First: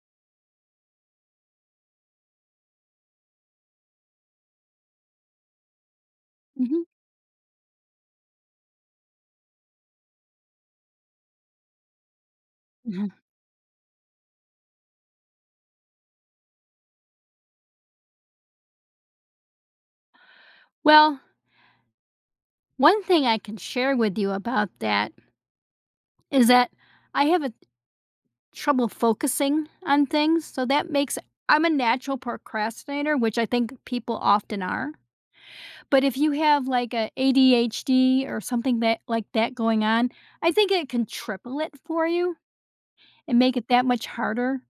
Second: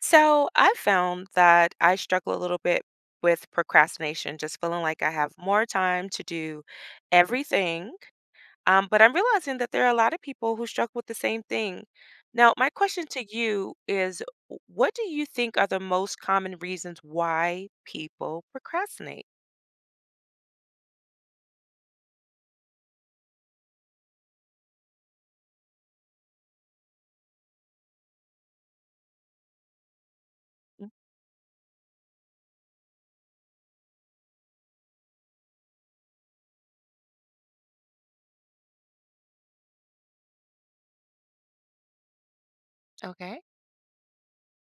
So I've found that I struggle a little bit with procrastination, just feeling like I have more time to do Mhm. everything. But I'm realizing that there are a lot of people who struggle with the same thing. Now, my question Mhm. to you is what do you think are the most common reasons why people procrastinate? Well, one thing I can share with you about that is that I have a trouble focusing on things, so Mm. that makes I'm a natural procrastinator, which I think people often are. But if you have like a ADHD or something that like that going on, I think it can triple it for you and Okay. make it that much harder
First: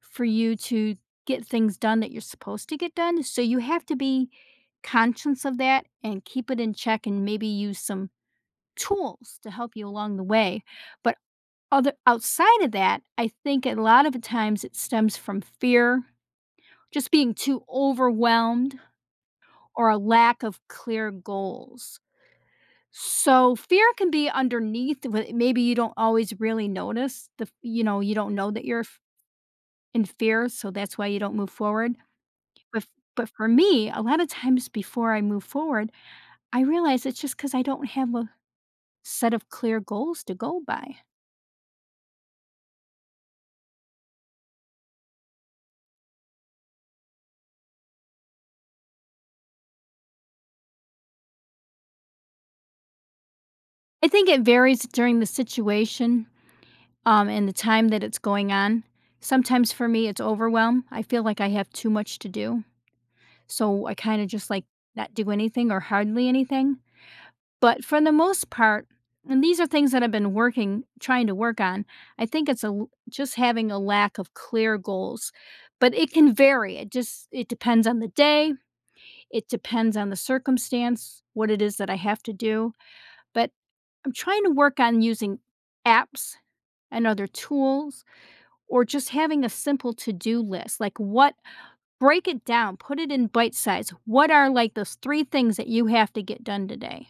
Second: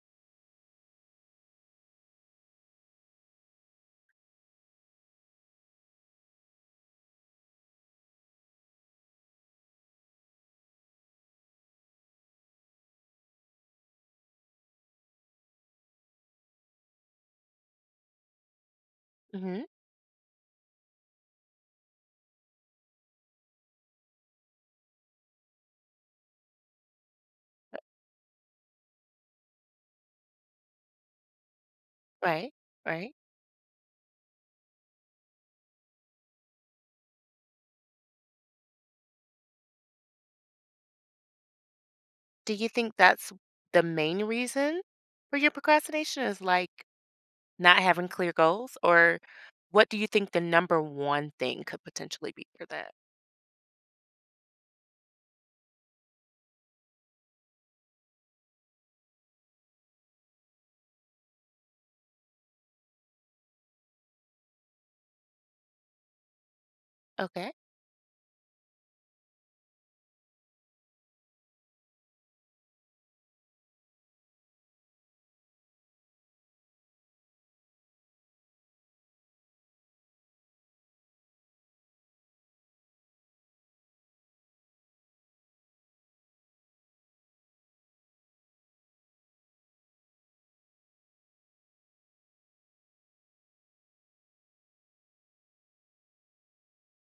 for you to get things done that you're supposed to get done. So you have to be conscious of that and keep it in check and maybe use some tools to help you along the way. But other outside of that, I think a lot of the times it stems from fear, just being too overwhelmed Hmm. or a lack of clear goals. So fear can be underneath maybe you don't always really notice the you don't know that you're in fear, so that's why you don't move forward. Right. But Right. For me, a lot of times before I move forward, I realize it's just cuz I don't have a set of clear goals to go by. Do you think that's the main reason for your procrastination is like not having clear goals, or what do you think the number one thing could potentially be for that? I think it varies during the situation, and the time that it's going on. Sometimes for me, it's overwhelm. I feel like I have too much to do, so I kinda just, like, not do anything or hardly anything, Okay. but for the most part — and these are things that I've been working trying to work on — I think it's a l just having a lack of clear goals, but it can vary. It depends on the day, it depends on the circumstance, what it is that I have to do. But I'm trying to work on using apps and other tools, or just having a simple to do list. Like, what break it down, put it in bite size. What are like those three things that you have to get done today?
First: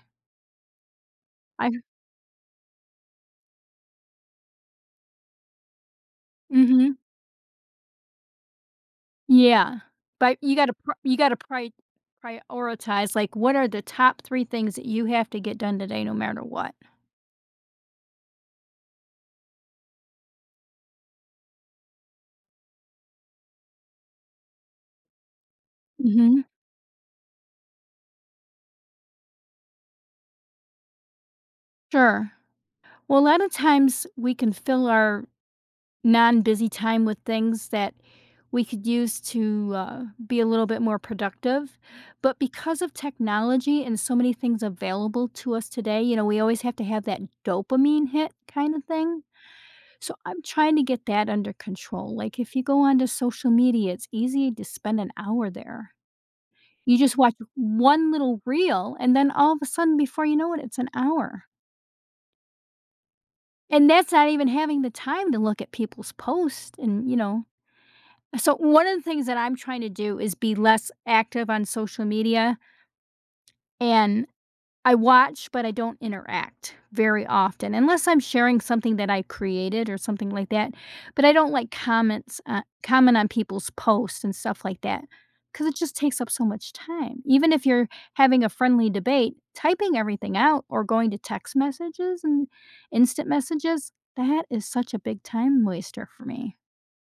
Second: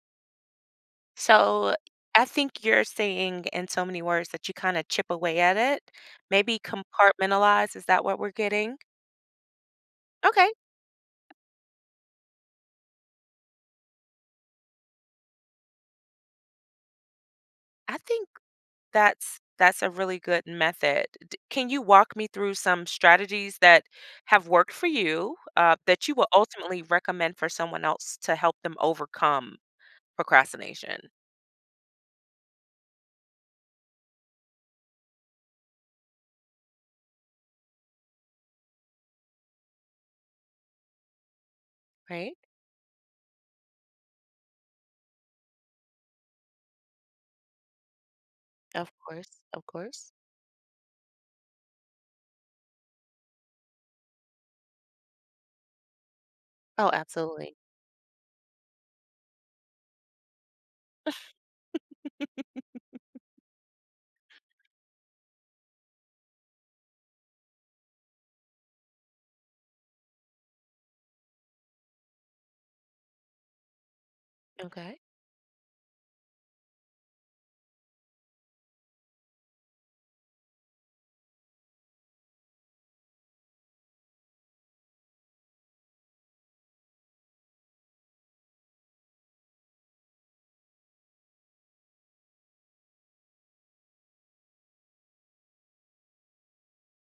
I So I think you're saying in so many words that you kind of chip away at it, maybe Mhm. compartmentalize. Is that what we're getting? Yeah. But Okay. You gotta prioritize, like, what are the top three things that you have to get done today no matter what? I think that's a really good method. Can you walk me through some strategies that have worked for you that you will Mhm. ultimately recommend for someone else to help them overcome procrastination? Sure. Well, a lot of times we can fill our non-busy time with things that we could use to be a little bit more productive. Right. But because of technology and so many things available to us today, you know, we always have to have that dopamine hit kind of Of thing. course. Of course. So I'm trying to get that under control. Like, if you go onto social media, it's easy to spend an hour there. Oh, You just watch absolutely. one little reel, and then all of a sudden, before you know it, it's an hour. And that's not even having the time to look at people's posts and, you know, so one of the things that I'm trying to do is be less active on social media. And I Okay. watch, but I don't interact very often unless I'm sharing something that I created or something like that. But I don't like comment on people's posts and stuff like that because it just takes up so much time. Even if you're having a friendly debate, typing everything out or going to text messages and instant messages, that is such a big time waster for me.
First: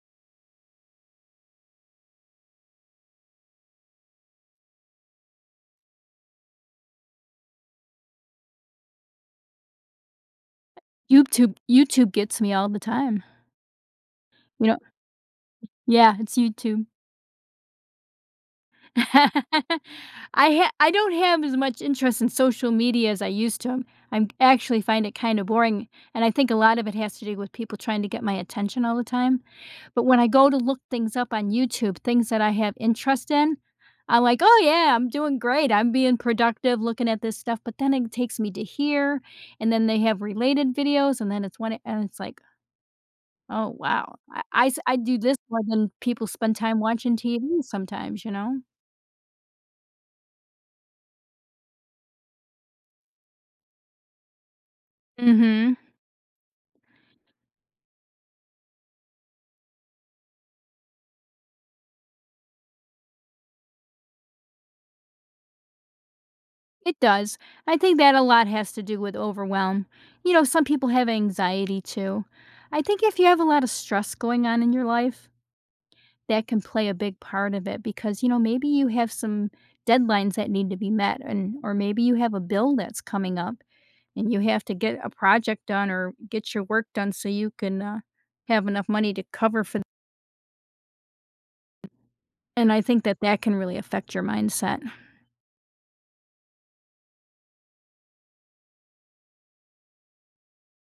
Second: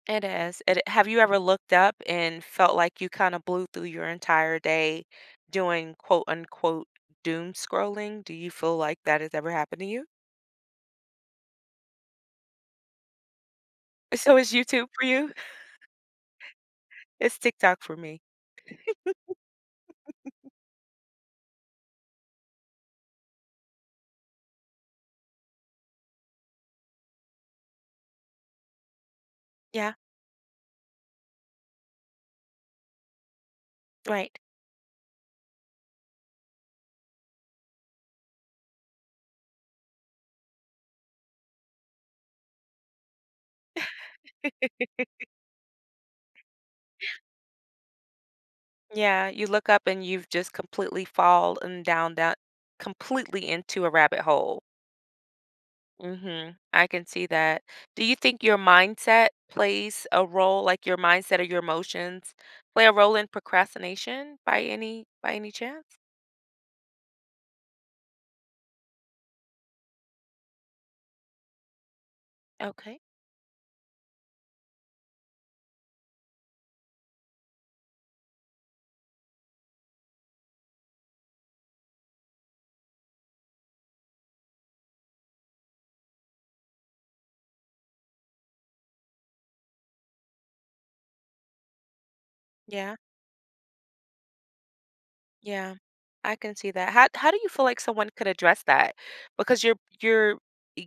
It is. It, have you ever looked up and felt like you kind of blew through your entire day doing quote unquote doom scrolling? Do you feel like that has ever happened to you? YouTube gets me all the time. So is You know, YouTube for you? yeah, it's YouTube. It's TikTok for me. I don't have as much interest in social media as I used to. I'm actually find it kinda boring, and I think a lot of it has to do with people trying to get my attention all the time. Yeah, But when I go to look things up on YouTube, things that I have interest in, I'm right. like, "Oh, yeah, I'm doing great. I'm being productive looking at this stuff," but then it takes me to here, and then they have related videos, and then it's one and it's like, oh, wow. I do this more than people spend time watching TV sometimes, you know? Yeah, you look up and you've just completely fallen down that completely into a rabbit hole. Mhm. Mhm. I can see that. Do you think your mindset plays a role, like your mindset or your emotions play a role in procrastination by any chance? It does. I think that a lot has to do with overwhelm. You know, some people have anxiety too. I Okay. think if you have a lot of stress going on in your life, that can play a big part of it because, you know, maybe you have some deadlines that need to be met, and or maybe you have a bill that's coming up and you have to get a project done or get your work done so you can, have enough money to cover for. And I Yeah. think that that can really affect your mindset. Yeah, I can see that. How do you feel like someone could address that? Because you're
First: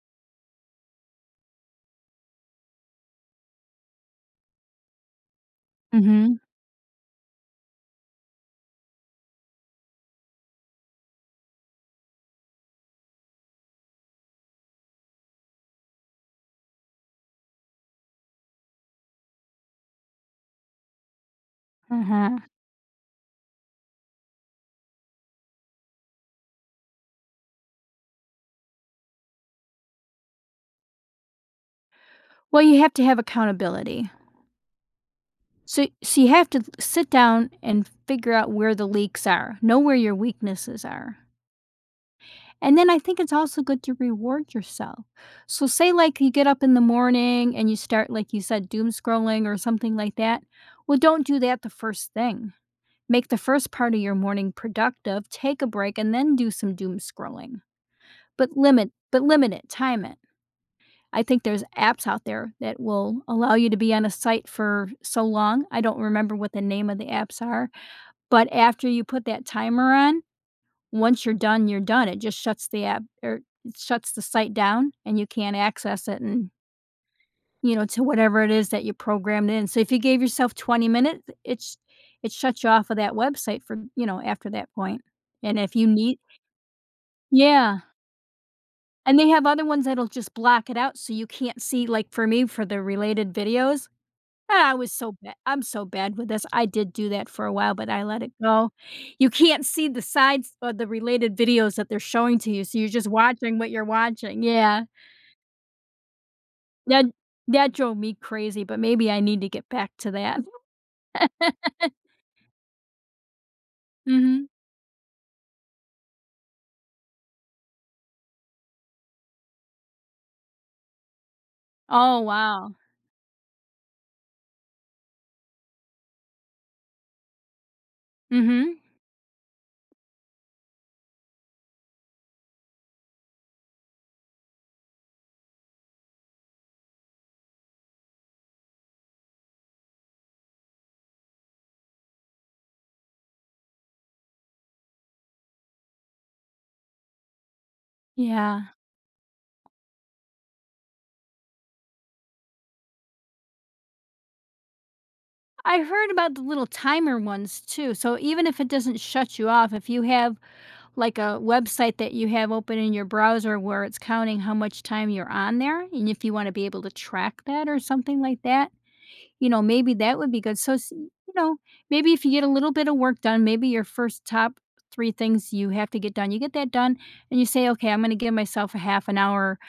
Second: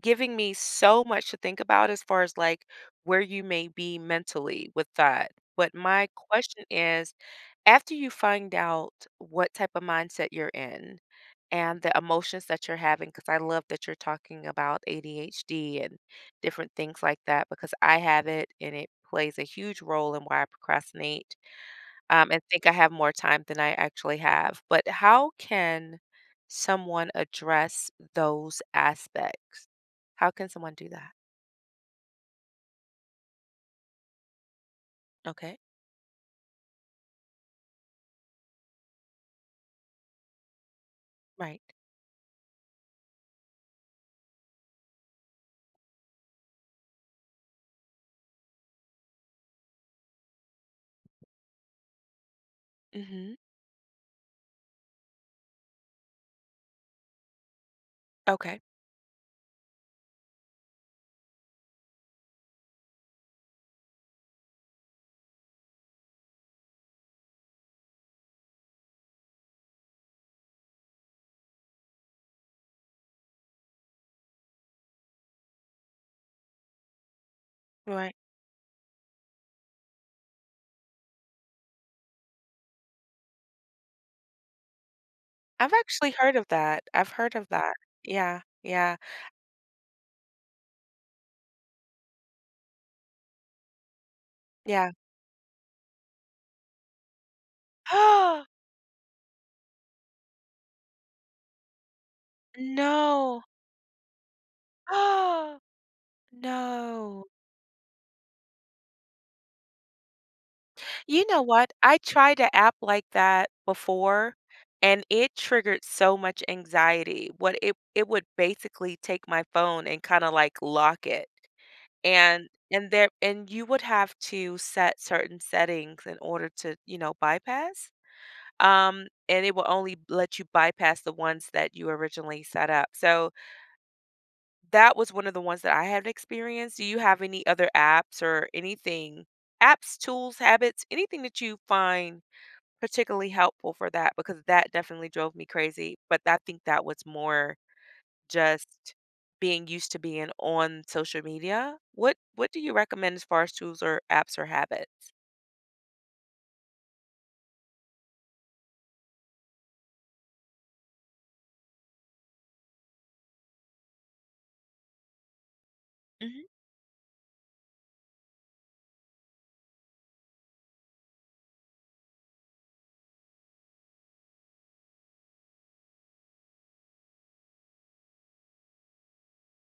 giving me so much to think about as far as like where you may be mentally with that. But my Mhm, question is, after you find out what type of mindset you're in and the emotions that you're having, because I love that you're talking about ADHD and different things like that, because I have it and it plays a huge role in why I procrastinate uh-huh. and think I have more time than I actually have. But how can someone address those aspects? How can someone do that? Well, you have to have accountability. Okay. So you have to sit down and figure out where the leaks are, know where your weaknesses are. Right. And then I think it's also good to reward yourself. So say like you get up in the morning and you start, like you said, doom scrolling or something like that. Well, don't do that the first thing. Make Hmm. the first part of your morning productive, take a break, and then do some doom scrolling. Okay. But limit it, time it. I think there's apps out there that will allow you to be on a site for so long. I don't remember what the name of the apps are, but after you put that timer on, once you're done, you're done. It just shuts the app or it shuts the site down and you can't access it, and, you know, to Right. whatever it is that you programmed in. So if you gave yourself 20 minutes, it shuts you off of that website for, you know, after that point. And I've if you actually need — heard of that. I've heard of that. yeah. Yeah. Yeah. And they have other ones that'll just block it out so you can't see, like for me for the related videos. And I Yeah. was so bad I'm so bad with this. I did do that for a while, but I let it Oh, go. You can't see the sides or the related videos that they're showing to you, so you're just no. watching what you're watching. Yeah. Oh, That no. that drove me crazy, but maybe I need to get back to that. You know what? I tried an app like that before Mhm. and it triggered so much anxiety. What it would basically take my phone and kind of like lock it. Oh, And wow. and there and you would have to set certain settings in order to, you know, bypass. Mhm. And it will only let you bypass the ones that you originally set up. So that was one of the ones that I had experienced. Do you have any other apps or anything? Apps, tools, habits, anything that you find particularly helpful for that because that definitely drove me crazy. But I think that was more just Yeah. being used to being on social media. What do you recommend as far as tools or apps or habits? I heard about the little timer ones too, so even if it doesn't shut you off, if you have like a website that you have open in your browser where it's counting how much time you're on there, and if you want to Hmm. be able to track that or something like that, you know, maybe that would be good. So, you know, maybe if you get a little bit of work done, maybe your first top three things you have to get done, you get that done, and you say, okay, I'm going to give myself a half an hour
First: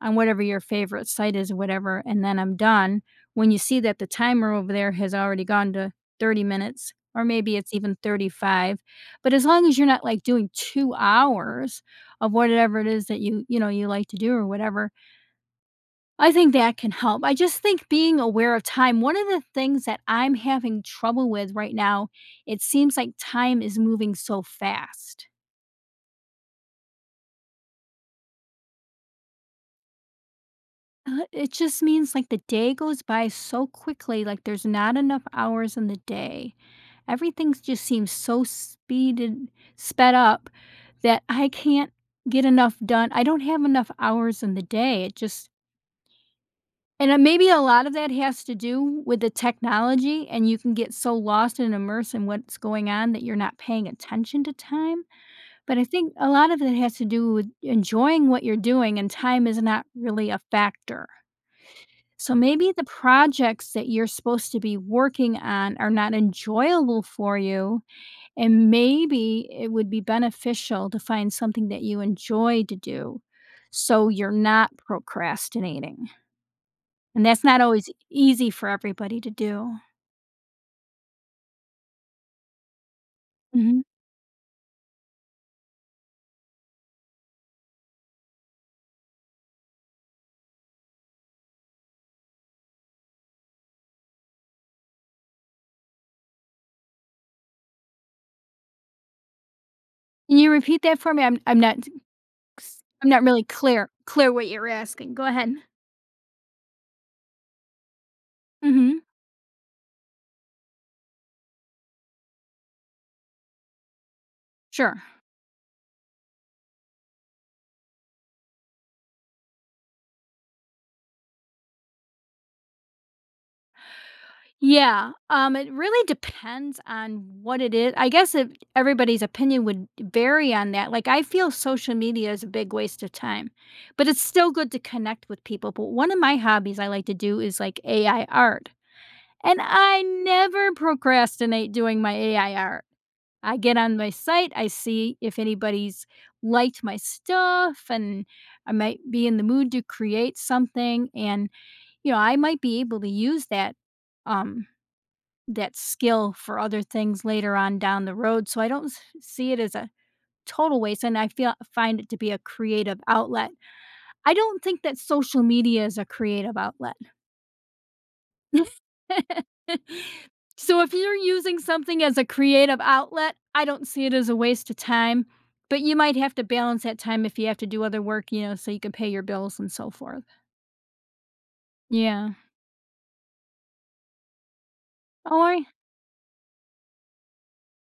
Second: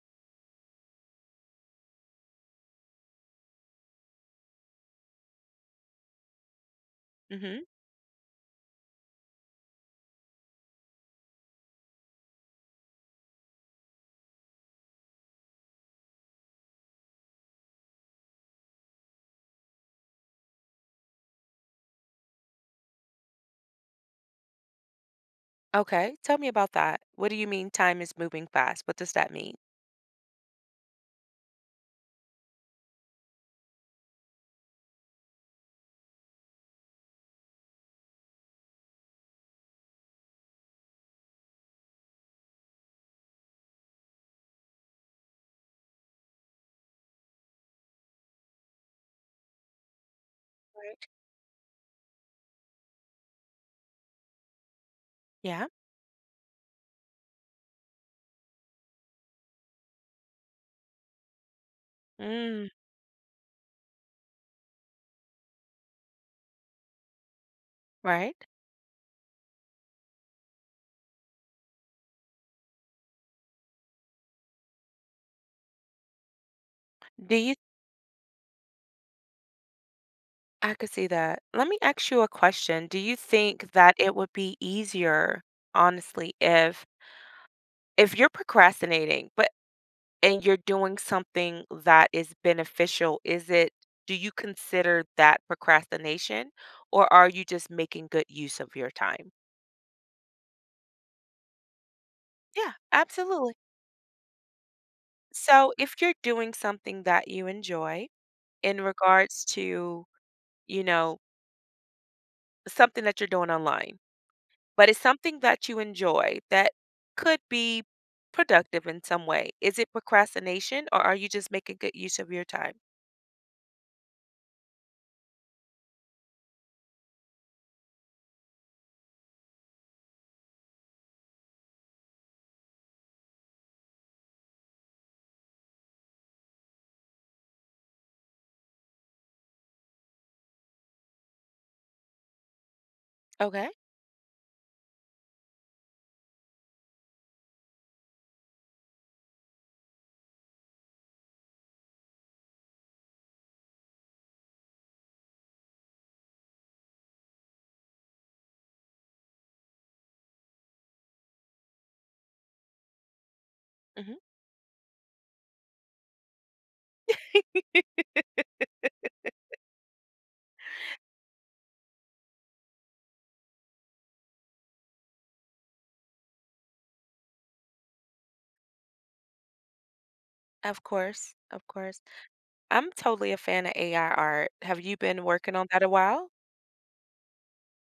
on whatever your favorite site is, whatever, and then I'm done. When you see that the timer over there has already gone to 30 minutes, or maybe Hmm. it's even 35, but as long as you're not like doing 2 hours of whatever it is that you know, you like to do or whatever, I think that can help. I just think being aware of time — one of the things that I'm having trouble with right now, it seems like time is moving so fast. Okay, tell me about that. What do you mean time is moving fast? What does that mean? It just means like the day goes by so quickly, like there's not enough hours in the day. Everything just seems so speeded, sped up, that I can't get enough done. I don't have enough hours in the day. It just, and Maybe a lot of that has to do with the technology, and you can get Right. so lost and immersed in what's going on that you're not paying attention to time. Yeah. But I think a lot of it has to do with enjoying what you're doing, and time is not really a factor. So Mm, maybe the projects that you're supposed to be working on are not enjoyable for you, right. and maybe it would be beneficial to find something that you enjoy to do so you're not procrastinating. And Do that's you? not always easy for everybody to do. I could see that. Let me ask you a question. Do you think Mhm. that it would be easier, honestly, if you're procrastinating, but and you're doing something that is beneficial, is it do you consider that procrastination, or are you just making good use of your time? Can you repeat that for me? I'm not — Yeah, I'm not really absolutely. clear clear what you're asking. Go ahead. So if you're doing something that you enjoy in Mhm. regards to, you know, something that you're doing online, but it's Sure. something that you enjoy that could be productive in some way. Is it procrastination or are you just making good use of your time? Yeah, it really depends on what it is. I guess if — everybody's opinion would vary on that. Like, I feel social media is a big waste of time, but it's still good to connect with people. But one of my hobbies I like to do is like AI art, and I never procrastinate doing my AI art. I Okay. get on my site, I see if anybody's liked my stuff, and I might be in the mood to create something. And, you know, I might be able to use that. Um, that skill for other things later on down the road, so I don't s see it as a total waste, and I feel find it to be a creative outlet. Hmm. I don't think that social media is a creative outlet. So, if you're using something as a creative outlet, I don't see it as a waste of time, but you might have to balance that time if you have to do other work, you know, so you can pay your bills and so forth. Of course. Of course. Yeah. I'm totally a fan of AI art. Have you been Or working a on that a while?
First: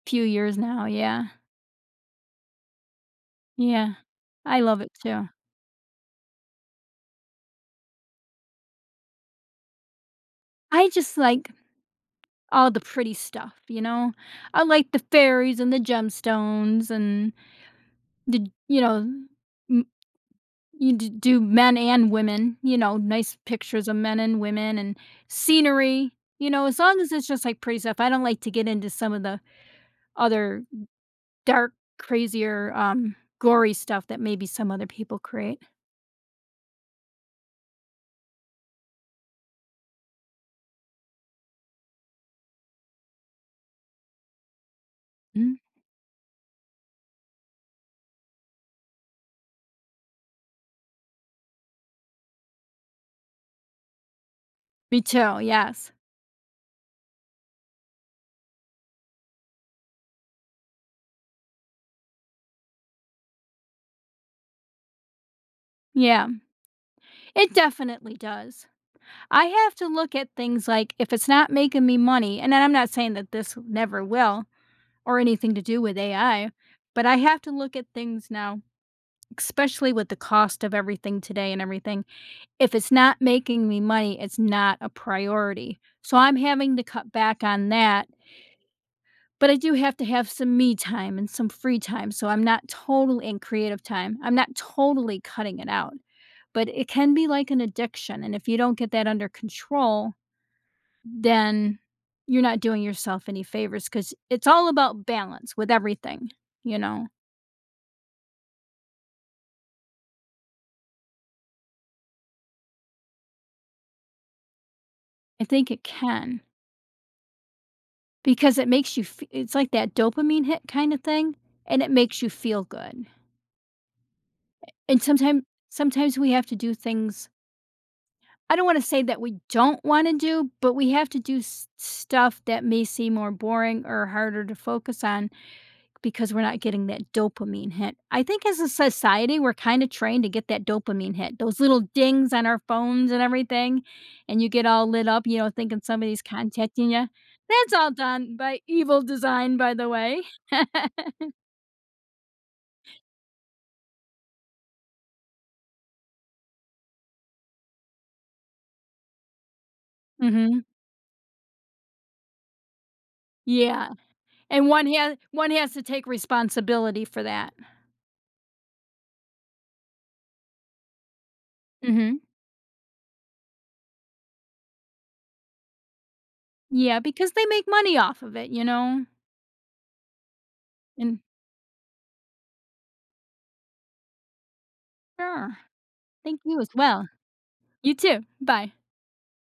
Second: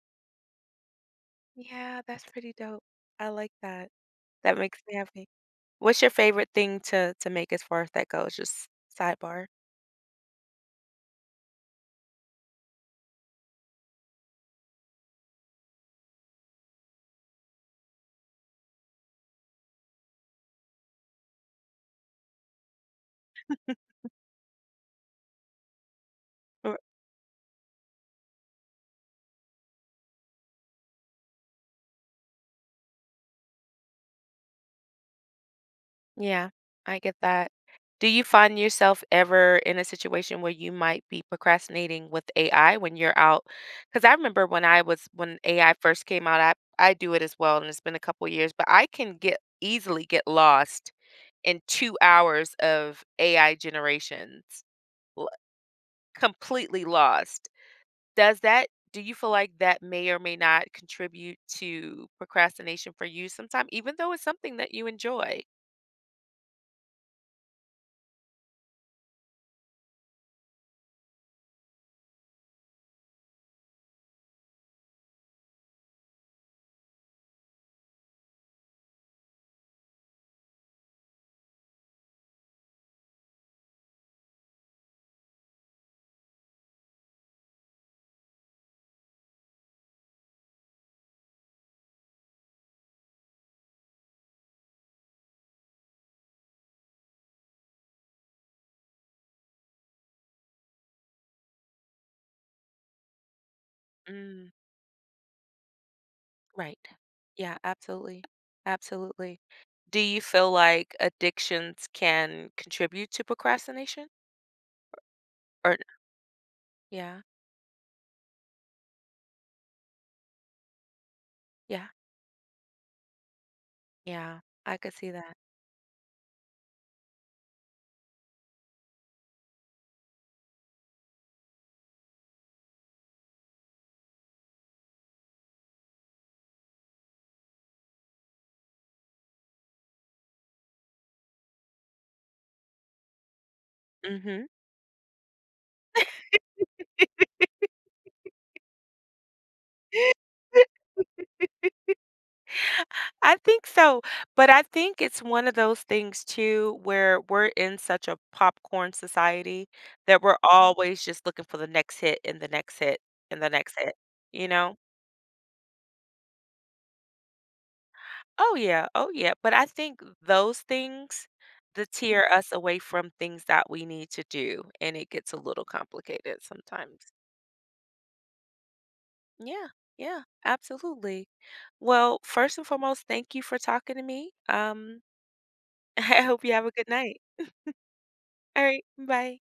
few years now, yeah. Yeah, that's pretty dope. I like that. Yeah. That I makes love it me happy. too. What's your favorite thing to make as far as that goes? Just sidebar. I just like all the pretty stuff, you know? I like the fairies and the gemstones and the, you know, m- you do men and women, you know, nice pictures of men and women and scenery, you know, as Or- long as it's just like pretty stuff. I don't like to get into some of the other dark, crazier, gory stuff that maybe some other people create. Yeah, I get that. Do you find yourself ever in a situation where you might be procrastinating with AI when you're out? Because I remember when I was when Mhm. AI first came out, I do it as well, and it's been a couple years, but I can get easily get lost and 2 hours of AI generations Me l too. Yes. completely lost. Does that do you feel like that may or may not contribute to procrastination for you sometime, even though it's something that you enjoy? Yeah. It definitely does. I have to look at things like if it's not making me money, and I'm not saying that this never will or anything to do with AI, but I have to look at things now, especially with the cost of everything today and everything. If it's not making me money, it's not a priority. So I'm having to cut back on that. But I do have to have some me time and some free time. So I'm not totally in creative time. I'm not totally cutting it out, but it can be like an addiction. And if you don't get that under control, then you're not doing yourself any favors because it's Mm, all about balance with everything, you right. know? Yeah, absolutely, absolutely. Do you feel like addictions can contribute to procrastination? I think Or it can yeah, because it makes you f it's like that dopamine hit kinda thing, and yeah, it makes you feel good, yeah, I could and see that. sometimes, sometimes we have to do things — I don't wanna say that we don't wanna do, but we have to do s stuff that may seem more boring or harder to focus on, because we're not getting that dopamine hit. I think as a society, we're kind of trained to get that dopamine hit, those little dings on our phones and everything, and you Mhm. get all lit up, you know, thinking somebody's contacting you. That's all done by evil design, by the way. I think so, but I think it's one of those things too where we're in such a popcorn society that we're Mhm. always just looking for the next hit and the next hit and the next Yeah, hit, you and know? One has to take responsibility for that. Oh, yeah. Oh, yeah. But I think those things Mhm. deter us away from things that we need to do, and it gets a little complicated Yeah, sometimes. because they make money off of it, you know? Yeah. Yeah. And — Absolutely. Well, first and foremost, thank you for talking to me. Sure. I Thank hope you you have a as good well. night. You too. All Bye. right. Bye.